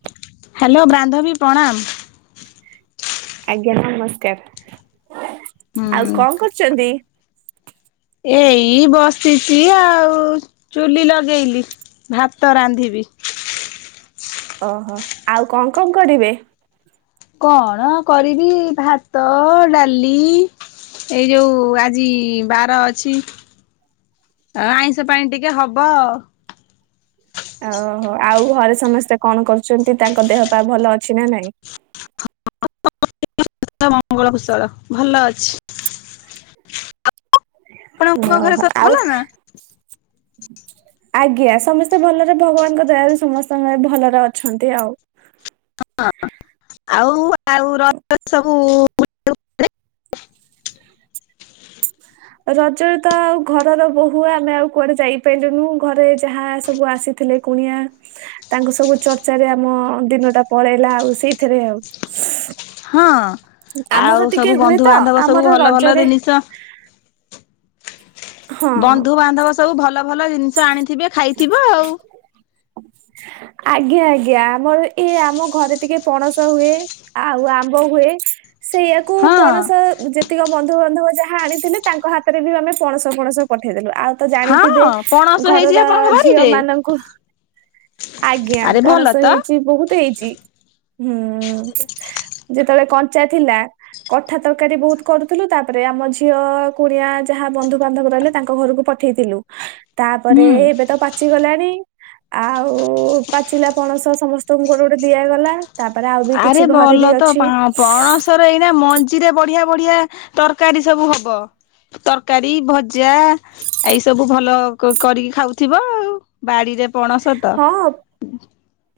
ହ ହାଲୋ ବାନ୍ଧବୀ ପ୍ରଣାମ ଆଜ୍ଞା ନମସ୍କାର ଆଉ ହୁଁ କଣ କରୁଛନ୍ତି ଏଇ ବସିଛି ଆଉ ଚୁଲି ଲଗେଇଲି ଭାତ ରାନ୍ଧିବି ଓହୋ ଆଉ କଣ କଣ କରିବେ କଣ କରିବି ଭାତ ଡାଲି ଏଇ ଯୋଉ ଆଜି ବାର ଅଛି ଅଁ ଆଇଁଷ ପାଣି ଟିକେ ହବ ଓହୋ ଆଉ ଘରେ ସମସ୍ତେ କଣ କରୁଛନ୍ତି ତାଙ୍କ ଦେହ ପା ଭଲ ଅଛି ନା ନାଇଁ ହଁ ମଙ୍ଗଳ କୁଷଳ ଭଲ ଅଛି ଆପଣଙ୍କ ଘରେ ଓହୋ ସବୁ ଆଉ ଭଲନା ଆଜ୍ଞା ସମସ୍ତେ ଭଲରେ ଭଗବାନଙ୍କ ଦୟାରୁୁ ସମସ୍ତଙ୍କ ଭଲରେ ଅ ଅଛନ୍ତି ଆଉ ହଁ ଆଉ ଆଉ ରଜରେ ସବୁ ରଜରେ ତ ଆଉ ଘରର ବୋୂ ଆମେ ଆଉ କୁଆଡେ ଯାଇପାରିଲୁନୁ ଘରେ ଯାହା ସବୁ ଆସି ଥିଲେ କୁଣିଆ ତାଙ୍କୁ ସବୁ ଚର୍ଚ୍ଚାରେ ଆମ ଦିନଟା ପଳେଇଲା ଆଉ ସେଇଥିରେ ଆଉ ହଁ ଆମର ଆଉ ଟିକେ ସବୁ ହୁଏ ତ ବନ୍ଧୁବାନ୍ଧବ ସବୁ ଆମର ଭଲ ଭଲ ରଜରେ ଜିନିଷ ହଁ ବନ୍ଧୁ ବାନ୍ଧବ ସବୁ ଭଲ ଭଲ ଜିନିଷ ଆଣିଥିବେ ହ ଖାଇଥିବ ଆଉ ଆଜ୍ଞା ଆଜ୍ଞା ଆମର ଏଇ ଆମ ଘରେ ଟିକେ ପଣସ ହୁଏ ଆଉ ଆମ୍ବ ହୁଏ ସେଇଆାକୁ ହଁ। ପଣସ ଯେତିକି ବନ୍ଧୁବାନ୍ଧବ ଯାହା ଆଣିଥିଲେ ତାଙ୍କ ହାତରେ ବି ଆମେ ପଣସ ପଣସ ପଠେଇଦେଲୁ ଆଉ ତ ହଁ ଜାଣିଥିବେ ପଣସ ଘର ହେଇଛି ଆପଣଙ୍କ ଝିଅ ବାରିରେ ମାନଙ୍କୁ ଆଜ୍ଞା ଆରେ ଭଲ ପଣସ ତ। ହେଇଛି ବହୁତ ହେଇଛି ହୁଁ ଯେତେବେଳେ କଞ୍ଚା ଥିଲା କଠା ତରକାରୀ ବହୁତ କରୁଥିଲୁ ତାପରେ ଆମ ଝିଅ କୁଣିଆ ଯାହା ବନ୍ଧୁବାନ୍ଧବ ରହିଲେ ତାଙ୍କ ଘରକୁ ପଠେଇଥିଲୁ ହୁଁ ତାପରେ ଏବେ ତ ପାଚିଗଲାଣି ଆଉ ପାଚିଲା ପଣସ ସମସ୍ତଙ୍କୁ ଘର ଗୋଟେ ଦିଆଗଲା ତାପରେ ଆଉ ବି ଆରେ କିଛି ଘରେ ଭଲ ବି ତ ଅଛି ପଣସର ଏଇନା ମଞ୍ଜିରେ ବଢିଆ ବଢିଆ ତରକାରୀ ସବୁ ହବ ତରକାରୀ ଭଜା ଏଇ ସବୁ ଭଲ କରିକି ଖାଉଥିବ ଆଉ ବାଡିରେ ପଣସ ତ ହଁ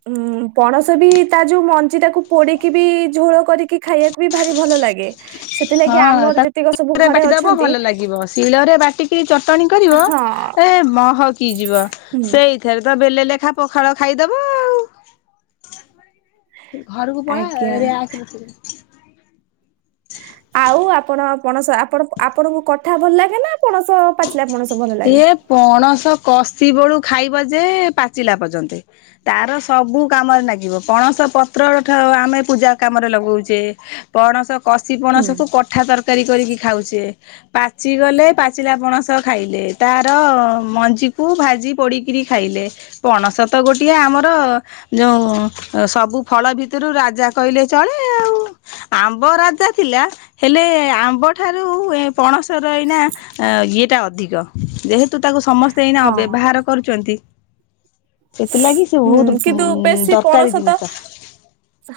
ଉଁ ପଣସ ବି ତା ଯୋଉ ମଞ୍ଜି ଟାକୁ ପୋଡିକି ବି ଝୋଳ କରିକି ଖାଇବାକୁ ଭାରି ଭଲ ଲାଗେ ସେଥିଲାଗି ଆମର ଯେତିକ ସବୁ ଶଳରେ ଘରେ ବାଟିଦବ ଅଛନ୍ତି ଭଲ ଲାଗିବ ଶିଳରେ ବାଟିକି ଚଟଣି କରିବ ହଁ ଏ ମହକି ଯିବ ହୁଁ ସେଇ ଏବେତ ବେଲେ ଲେଖା ପଖାଳ ଖାଇଦବ ଆଉ ଘରକୁ ପଳା ଆଜ୍ଞା [unintelligible] ଆଉ ଆପଣ ପଣସ ଆପଣ ଆପଣଙ୍କୁ କଠା ଭଲ ଲାଗେ ନା, ପଣସ ପାଚିଲା ପଣସ ଭଲ ଲାଗେ? ଏ ପଣସ କଷି ବେଳୁ ଖାଇବ ଯେ ପାଚିଲା ପର୍ଯ୍ୟନ୍ତେ। ତାର ସବୁ କାମରେ ଲାଗିବ, ପଣସ ପତ୍ର ଆମେ ପୂଜା କାମରେ ଲଗାଉଛେ। ପଣସ କଶି ହୁଁ ପଣସକୁୁ କ ଉଠା ତରକାରୀ କରିକି ଖାଉଛେ ପାଚିଗଲେ ପାଚିଲା ପଣସ ଖାଇଲେ ତାର ମଞ୍ଜିକୁ ଭାଜି ପୋଡ଼ିକିରି ଖାଇଲେ। ପଣସ ତ ଗୋଟିଏ ଆମର ଯୋଉଁ ସବୁ ଫଳ ଭିତରୁ ରାଜା କହିଲେ ଚଳେ ଆଉଲ। ଆମ୍ବ ରାଜା ଥିଲା? ହେଲେ ଆମ୍ବ ଠାରୁ ପଣସ ର ଏଇନା ଇଏଟା ଅଧିକ। ଯେହେତୁ ତାକୁ ସମସ୍ତେ ଏଇନା ହଁ ବ୍ୟବହାର କରୁଛନ୍ତି? ସେଥିଲାଗି ସେ ହୁଁ ବହୁତ କିନ୍ତୁ ବେଶୀ ପଣସ ଦରକାରୀ ତ ଜିନିଷ।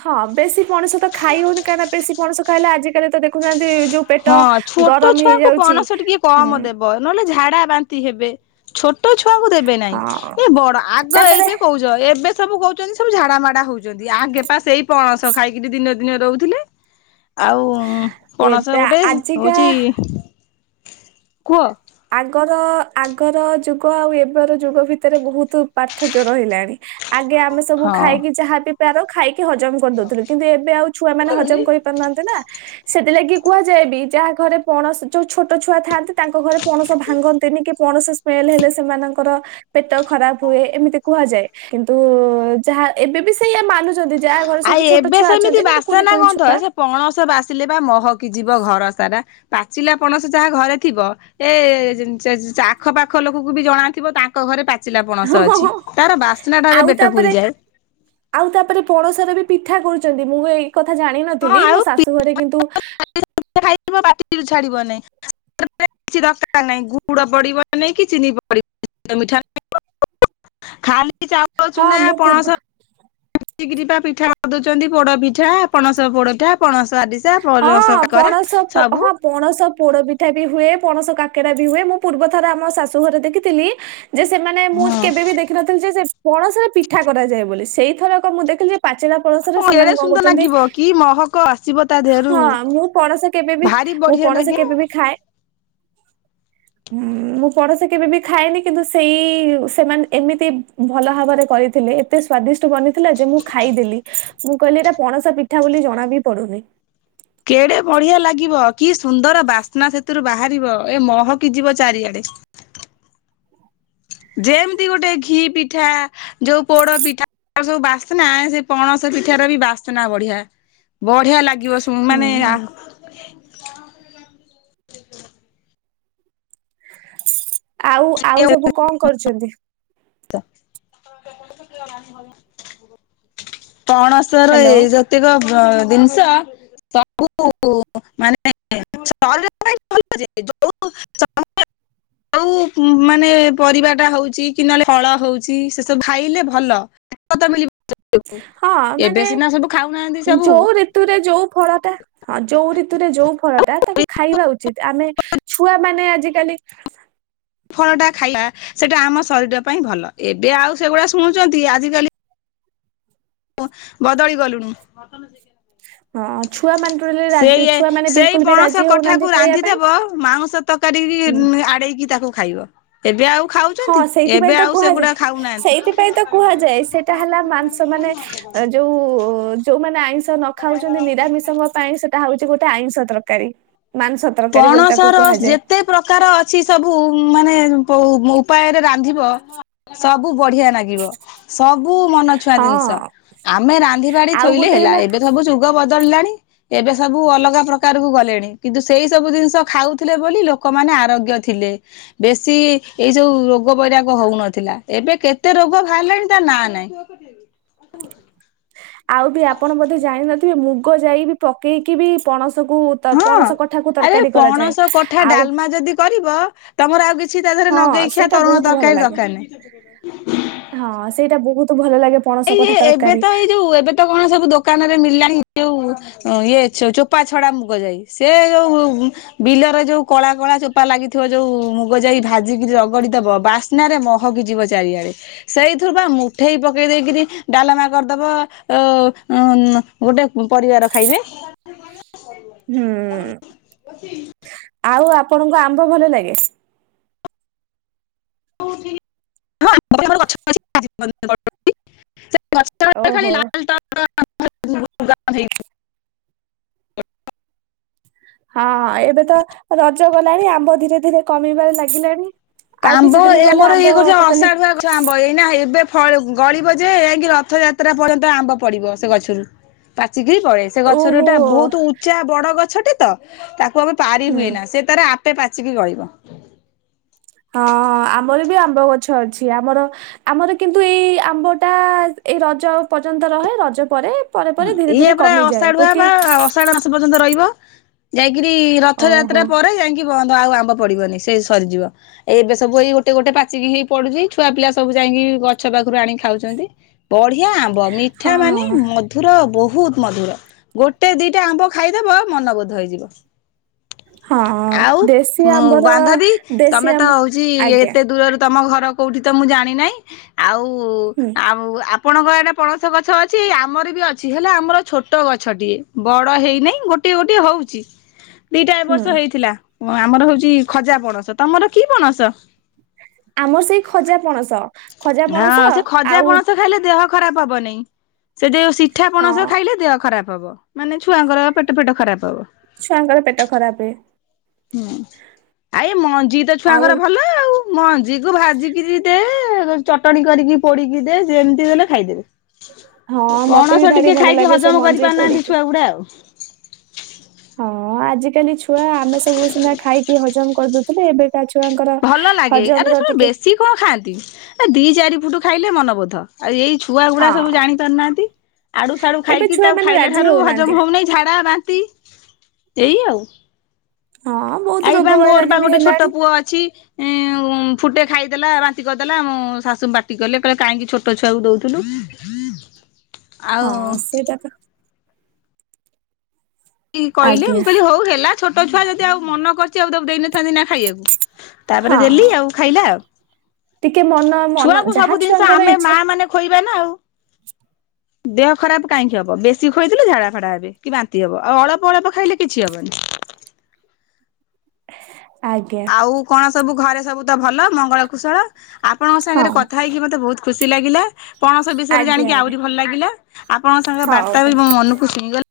ହଁ ବେଶୀ ପଣସ ତ ଖାଇ ହଉନି କାହିଁକିନା ବେଶୀ ପଣସ ଖାଇଲେ ଆଜିକାଲି ତ ଦେଖୁନ୍ତି ଯୋଉ ପେଟ ହଁ ଛୋଟ ଗରମ ଛୁଆଙ୍କୁ ହେଇଯାଉଛି ପଣସ ଟିକେ ହୁଁ କମ ଦେବ। ନହେଲେ ଝାଡା ବାନ୍ତି ହେବେ, ଛୋଟ ଛୁଆଙ୍କୁ ଦେବେ ନାହିଁ, ହଁ ଏ ବଡ ଆଗ ତାପରେ ଏବେ କହୁଛି ଏବେ ସବୁ କହୁଛନ୍ତି ସବୁ ଝାଡାମଡା ହଉଛନ୍ତି, ଆଗେ ପା ସେଇ ପଣସ ଖାଇକିରି ଦିନ ଦିନ ରହୁଥିଲେ, ଆଉ ତୁ ଏବେ ଗୋଟେ ଆଜିକା ହଉଛି କୁହ? ଆଗର ଆଗର ଯୁଗ ଆଉ ଏବେର ଯୁଗ ଭିତରେ ବହୁତ ପାର୍ଥକ୍ୟ ରହିଲାଣି। ଆଗେ ଆମେ ସବୁ ହଁ ଖାଇକି ଯାହା ବିି ପାର ଖାଇକି ହଜମ କରିଦଉଥିଲୁ କିନ୍ତୁ ଏବେ ଆଉ ଛୁଆମାନେେ ହଜମ କରି କରିପାରୁନାହାନ୍ତି ନା, ସେଥିଲାଗି କୁହାଯାଏ ବି ଯାହା ଘରେ ପଣ ଯୋଉ ଛୋଟ ଛୁଆ ଥାଆନ୍ତି ତାଙ୍କ ଘରେ ପଣସ ଭାଙ୍ଗନ୍ତିନି କି, ପଣସ ସ୍ମେଲ ହେଲେ ସେମାନଙ୍କର ପେଟ ଖରାପ ହୁଏ, ଏମିତି କୁହାଯାଏ କିନ୍ତୁ ଯାହା ଏବେ ବି ସେଇଆ ମାନୁଛନ୍ତି। ଯାହା ଘରେ ଆଉ ସବୁ ଛୋଟ ଏବେ ଛୁଆ ସେମିତି ଅଛନ୍ତି, ମାନ କୁନି ବାସେନା କୁନି ଗନ୍ଧ ଛୁଆ ସେ ପଣସ ବାସିଲେ ବା ମହକି ଯିବ ଘର ସାରା। ପାଚିଲା ପଣସ ଯାହା ଘରେ ଥିବ ଏ ଆଖ ପାାଖ ଲୋକକୁ ବି ଜଣା ଥିବ ତା ତାଙ୍କ ଘରେ ପାଚିଲା ପଣସ ହଁ ହଁ ଅଛି, ହଁ। ତାର ବାସ୍ନା ଟାରେ ଆଉ ପେଟ ତାପରେ ପୁରିଯାଏ। ଆଉ ତାପରେ ପଣସର ବି ପିଠା କରୁଛନ୍ତି, ମୁଁ ଏଇ କଥା ଜାଣିନଥିଲି ମୋ ଶାଶୁ ଘରେ କିନ୍ତୁ ଯିଏ ପିଠା ହେଇଥିବ ପାଟିରୁ ଛାଡିବନି। କିଛି ଦରକାର ନାହିଁ ଗୁଡ଼ ପଡ଼ିବ ନାହିଁ କି ଚିନି ପଡ଼ିବନି, ମିଠା ଖାଲି ଚାଉଳ ହଁ ଚୁନା, ମୁଁ ପୂର୍ବ ପଣସ ବାଟିକିରି ପା ପିଠା କରିଦଉଛନ୍ତି, ପୋଡ ପିଠା ପଣସ ପୋଡଠା, ପଣସ ଆରି [unintelligible] ହଁ କାକରା ପଣସ ପୋ- ସବୁ। ହଁ ପଣସ ପୋଡ ପିଠା ବି ହୁଏ, ପଣସ କାକେରା ବି ହୁଏ, ମୁଁ ପୂର୍ବ ଥର ଆମ ଶାଶୁ ଘରେ ଦେଖିଥିଲି। ଯେ ସେମାନେ ମୁଁ ହଁ କେବେ ବି ଦେଖିନଥିଲି ଯେ କଣ ସ ପିଠା କରାଯାଏ ବୋଲି, ସେଇଥରକ ମୁଁ ଦେଖିଲି ଯେ ପାଚିଲା ପଣସ ରେ ହଁ ଏଡେ ସେମାନେ କଣ ସୁନ୍ଦର କରୁଛନ୍ତି? ଲାଗିବ କି ମହକ ଆସିବ ତା ଦେହ ହଁ ମୁଁ ପଣସ କେବେବି, ମୁଁ ପଣସ ଲାଗିବ। କେବେବି ଖାଏ ହୁଁ ମୁଁ ପଣସ କେବେ ବି ଖାଏନି କିନ୍ତୁ ସେଇ ସେମାନେ ଏମିତି ଭଲ ଭାବରେ କରିଥିଲେ, ଏତେ ସ୍ଵାଦିଷ୍ଟ ବନିଥିଲା ଯେ ମୁଁ ଖାଇଦେଲି, ମୁଁ କହିଲି ଏଇଟା ପଣସା ପ ପିଠା ବୋଲି ଜଣା ବି ପଡୁନି। କେଡେ ବଢିଆ ଲାଗିବ, କି ସୁନ୍ଦର ବାସ୍ନା ସେଥିରୁ ବାହାରିବ, ଏ ମହକିି ଯିବ ଚାରିଆଡେ। ଯେମିତି ଗୋଟେ ଘି ପିଠା ଯୋଉ ପୋଡ ପିଠା ସବୁ ବାସ୍ନା, ସେ ପଣସ ପିଠା ର ବି ବାସ୍ନା ବଢିଆ। ବଢିଆ ଲାଗିବ ମାନେ ହୁଁ। ଆଉ ଆଉ ସବୁ କଣ କରୁଛନ୍ତି? କଣସ ର ଏ ହ୍ୟାଲୋ ଯ ପ୍ରକ ଜିନିଷ ସବୁ [unintelligible] ଯୋଉ ଯଉ ମାନେ ପରିବା ଟା ହଉଛି କି ନହେଲେ ଫଳ ହଉଛି ସେ ସବୁ ଖାଇଲେ ଭଲ ମି ହଁ ଏବେ ମାନେ ସିନା ସବୁ ଖାଉନାହାନ୍ତି ସବୁ ଯୋଉ ଋତୁରେ ଯୋଉ ଫଳଟା ହଁ ଯୋଉ ଋତୁରେ ଯୋଉ ଫଳଟା ତାକୁ ଖାଇବା ଉଚିତ ଆମେ ଛୁଆ ମାନେ ଆଜିକାଲି ଫଳଟା ଖାଇବା ସେଟା ଆମ ଶରୀର ପାଇଁ ଭଲ ଏବେ ଆଉ ସେଗୁଡା ଶୁଣୁଛନ୍ତି ଆଜିକାଲି ବଧୀ ଗଲ ହଁ ଛୁଆ ମାନେ ଟୋଟାଲି ରାଜି ସେଇ ଛୁଆ ମାନେ ସେଇ ବିଲକୁଲ ବି ପଣସ ରାଜି ହଉନାହାନ୍ତି କଠାକୁ ଖାଇବା ପାଇଁ। ରାନ୍ଧିଦବ ମାଉଁସ ତରକାରୀ ହୁଁ ଆଡ଼େଇକି ତାକୁ ଖାଇବ ଏବେ ଆଉ ହଁ ଖାଉଛନ୍ତି ସେଇଥିପାଇଁ ଏବେ ତ ଆଉ କୁହାଯାଏ ସେଗୁଡା ଖାଉନାହାନ୍ତି ସେଟା ହେଲା ମାଂସ ମାନେ ଯୋଉ ଯୋଉମାନେ ଆଇଁଷ ନ ଖାଉଛନ୍ତି ନିରାମିଷଙ୍କ ପାଇଁ ସେଟା ହଉଛି ଗୋଟେ ଆଇଁଷ ତରକାରୀ ମାଂସ ତରକାରୀ ବୋଲି ପଣସ ତାକୁ ର କୁହାଯାଏ ଯେତେ ସୁ ପ୍ରକାର ଅଛି ସବୁ ମାନେ ଉପାୟରେ ରାନ୍ଧିବ ସବୁ ବଢିଆ ଲାଗେ ସବୁ ମନ ଛୁଆଁ ହଁ ଜିନିଷ ଆମେ ରାନ୍ଧିିବାଡି ଆଉ ଥୋଇଲେ ଗୋଟେ ହେଲା ଏବେ ସବୁ ଯୁଗ ବଦଳିଲାଣି ଏବେ ସବୁ ଅଲଗା ପ୍ରକାର କ ଗଲେଣି କିନ୍ତୁ ସେଇ ସବୁ ଜିନିଷ ଖାଉଥିଲେ ବୋଲି ଲୋକମାନେ ଆରୋଗ୍ୟ ଥିଲେ ବେଶୀ ଏଇ ସୋଉ ରୋଗ ବୈରାଗ ହଉନଥିଲା ଏବେ କେତେ ରୋଗ ବାହାରିଲାଣି ତା ନା ନହିଁ ଯ କଟେ ଆଉ ବି ଆପଣ ବୋଧେ ଜାଣିନଥିବେ ମୁଗ ଯାଇ ବି ପକେଇକି ବି ପଣସକୁ ତ- ହଁ ପଣସ କଠାକୁ ଆରେ ତରକାରୀ କରାଯାଏ। ପଣସ କଠା ଆଉ ଡାଲମା ଯଦି କରିବ ତମର ଆଉ କିଛି ତା ଦେହରେ ହଁ ନଗେଇ ଖିଆ ସେଇଟା ବହୁତ ତରୁଣ ଭଲ ତରକାରୀ ଲାଗେ। ଦରକାର ନାହିଁ ହଁ ସେଇଟା ବହୁତ ଭଲ ଲାଗେ ପଣସ ଏଇ କଠା ଏବେ ତରକାରୀ ତ ଏଇ ଯୋଉ ଏବେ ତ କଣ ସବୁ ଦୋକାନରେ ମିଳିଲାଣି ଯୋଉ ଇଏ ଚୋପା ଛଡା ମୁଗ ଯାଇ ସେ ଯୋଉ ବିଲରେ ଯୋଉ କଳା କଳା ଚୋପା ଲାଗିଥିବ ଯୋଉ ମୁଗ ଯାଇ ଭାଜିକି ରଗଡିଦବ ବା ରେ ମହକି ଯିବ ଚାରିଆଡେ ସେଇଥିରୁ ବା ମୁଠେଇ ପ ପକେଇ ଦେଇକରି ଡାଲମା କରିଦବ ଉ ଗୋଟେ ପରିବାର ଖାଇବେ ହୁଁ ଆଉ ଆପଣଙ୍କୁ ଆମ୍ବ ଭଲ ଲାଗେ ହଁ ଗଛ ଛ ଓହୋ। ଖା ଲା ହଁ ଏବେ ତ ରଜ ଗଲାଣି ଆମ୍ବ ଧୀରେ ଧୀରେ କମିବାରେ ଲାଗିଲାଣି ଆଉ କବ କିଛି ଦିନ ଗଲେ ଆମର ଆମ୍ବ ଇଏ କରୁଛ ଟୋଟାଲି ଅସାଢୁ ଗଛ ଆମ୍ବ ଏଇନା ଏବେ ଗଳିବ ଯେ ଯକି ରଥଯାତ୍ରା ପର୍ଯ୍ୟନ୍ତ ଆମ୍ବ ପଡିବ ସେ ଗଛରୁ ପାଚିକି ପଳଳେ ସେ ଓହୋ ଗଛରୁ ଗୋଟା ବହୁତ ଉଚ୍ଚା ବଡ ଗଛଟେ ତ ତାକୁ ଆମେ ପାରି ହୁଁ ହୁଏନା ସେ ତାର ଆପେ ପାଚିକି ଗଳିବ ହଁ ଆମର ବି ଆମ୍ବ ଗଛ ଅଛି ଆମର ଆମର କିନ୍ତୁ ଏଇ ଆମ୍ବ ଟା ଏଇ ରଜ ପର୍ଯ୍ୟନ୍ତ ରହେ ରଜ ପରେ ପରେ ହଁ ପରେ ଧୀରେ ଇଏ ଧୀରେ ପୁରା କମିଯାଏ ଅସାଢୁଆ ବା ଗୋଟିଏ ସାଢ ମାସ ପର୍ଯ୍ୟନ୍ତ ରହିବ ଯାଇକିରି ଓହୋ ରଥଯାତ୍ରା ପରେ ଯାଇକ କି ବନ୍ଧ ଆଉ ଆମ୍ବ ପଡିବନି ସେ ସରିଯିବ ଏବେ ସବୁ ଏଇ ଗୋଟେ ଗୋଟେ ପାଚିକି ହେଇ ପଡୁଛି ଛୁଆ ପିଲା ସବୁ ଯାଇକି ଗଛ ପାଖରୁ ଆଣି ଖାଉଛନ୍ତି ବଢିଆ ଆମ୍ବ ମିଠା ହଁ ମାନେ ମଧୁର ବହୁତ ମଧୁର ଗୋଟେ ଦିଟା ଆମ୍ବ ଖାଇଦବ ମନ ବୋଧ ହେଇଯିବ ହୁଁ ଆଉ ବାନ୍ଧବୀ ଦେଶୀ ତମେ ତ ଆମ୍ବ ହଉଛି ଆଜ୍ଞା ଏତେ ଦୂରରୁ ତମ ଘର କୋଉଠି ତ ମୁଁ ଜାଣିିନହିଁ ଆଉ ହୁଁ ଆଉ ଆପଣଙ୍କ ଆଡେ ପଣସ ଗଛ ଅଛି ଆମର ବି ଅଛି ହେଲେ ଆମର ଛୋଟ ଗଛଟିଏ ବଡ ହେଇନାହିଁ ଗୋଟେ ଗୋଟେ ହଉଛି ଦିଟା ବର୍ଷ ହୁଁ ହେଇଥିଲା ଆମର ହଉଛି ଖଜା ପଣସ ତମର କି ପଣସ ଆମର ସେଇ ଖଜା ପଣସ ଖଜା ହଁ ପଣସ ସେ ଖଜା ଆଉ ପଣସ ଖାଇଲେ ଦେହ ଖରାପ ହବ ନାଇଁ ସେ ଯଉ ସିଠା ପଣସ ହଁ ଖାଇଲେ ଦେହ ଖରାପ ହବ ମାନେ ଛୁଆଙ୍କର ପେଟ ପେଟ ଖରାପ ହବ ଙ୍କର ପେଟ ଖରାପ ହୁଏ ହୁଁ ଆଇ ମଞ୍ଜି ତ ଆଉ ଛୁଆଙ୍କର ଭଲ ଆଉ ମଞ୍ଜି କୁ ଭାଜିକିରି ଦେ ଚଟଣଣି କରିକି ପୋଡିକି ଦେ ସେମିତି ହେଲେ ଖାଇଦେବେ ହଁ ମତେ ବି ପଣସ ଭାରି ଟିକେ ଭଲ ଖାଇକି ଲାଗେ ସେ ହଜମ କରି ମଞ୍ଜେଇ ପାରୁନାହାନ୍ତି ପୋଡିକି ଛୁଆ ଗୁଡେ ଆଉ ହଁ ଆଜିକାଲି ଛୁଆ ଆମେ ସବୁ ସିନା ଖାଇକି ହଜମ କରିଦୁଛୁ ଥିଲେ ଏବେ କା ଛୁଆଙ୍କର ଭଲ ଲାଗେ ଆରେ ହଜମ ର ଶୁଣ ଟିକେ ବେଶୀ କଣ ଖାଆନ୍ତି ଏ ଦି ଚାରିପୁଟ ଖାଇଲେ ମନବୋଧ ଆଉ ଏଇ ଛୁଆ ଗୁଡା ହଁ ସବୁ ଜାଣି ପାରୁନାହାନ୍ତି ଆଡୁ ସଡୁ ଏବେ ଖାଇକି ଛୁଆ ତାଉ ମାନେ ଖାଇଲେ ରାଜି ଠାରୁ ହଉନାହାନ୍ତି ହଜମ ହଉନହିଁ ଝାଡା ବାନ୍ତି ଏଇ ଆଉ ହଁ ବହୁତ ଏଇ ବା ରୋଗ ମୋର ବା ବୈରାଗ୍ୟ ବି ଗୋଟେ ଛୋଟ ହେଲାଣି ପୁଅ ଅଛି ଉଁ [unintelligible] ଫୁଟେ ଖାଇଦେଲା ବାନ୍ତି କରିଦେଲା ଆମ ଶାଶୁ ବାଟି କଲେ କିଲ କାହିଁକି ଛୋଟ ଛୁଆକୁ ଦଉଥିଲୁ ହୁଁ ହଁ ସେଇଟା ତ କହିଲେ ମୁଁ ଆଜ୍ଞା କହିଲି ହଉ ହେଲା ଛୋଟ ଛୁଆ ଯଦି ଆଉ ମନ କରିଛି ଆଉ ତ ଦେଇନଥାନ୍ତି ନା ଖାଇବାକୁ ତାପରେ ହଁ ଦେଲି ଆଉ ଖାଇଲା ଆଉ ଟିକେ ମନ ମନ ଛୁଆଙ୍କୁ ଯାହା ସବୁ ଜିନିଷ ଛୁଆଙ୍କର ଆମେ ମା ଇଚ୍ଛା ମାନେ ଖୋଇବା ନା ଆଉ [inaudible] ଦେହ ଖରାପ କାହିଁକି ହବ ବେଶୀ ଖୁଇଥିଲୁ ଝାଡା ଫାଡା ହେବେ କି ବାନ୍ତି ହବ ଆଉ ଅଳ୍ପ ଅଳ୍ପ ଖାଇଲେ କିଛି ହେବନି ଆଜ୍ଞା ଆଉ କଣ ସବୁ ଘରେ ସବୁ ତ ଭଲ ମଙ୍ଗଳ କୁଶଳ ଆପଣଙ୍କ ହଁ ସାଙ୍ଗରେ କଥା ହେଇକି ମତେ ବହୁତ ଖୁସି ଲାଗିଲା ପଣସ ବିଷୟରେ ଆଜ୍ଞା ଜାଣିକି ଆଜ୍ଞା ଆହୁରି ଭଲ ଲାଗିଲା ଆପଣଙ୍କ ସାଙ୍ଗ ବାର୍ତ୍ତା ହଉ ବି ମୋ ମନକୁ ଶୁଇଁଗଲା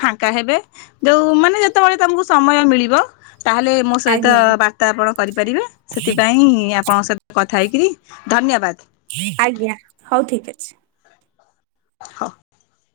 ଫାଙ୍କା ହେବେ ଯୋଉ ମାନେ ଯେତେବେଳେ ତମକୁ ସମୟ ମିଳିବ ତାହେଲେ ଙ୍କ ସହିତ ଆଜ୍ଞା ବାର୍ତ୍ତା ଆପଣ କରିପାରିବେ ସେଥିପାଇଁ ଆପଣଙ୍କ ସହିତ କଥା ହେଇକରି ଧନ୍ୟବାଦ ଆଜ୍ଞା ହଉ ଠିକ ଅଛି ହଁ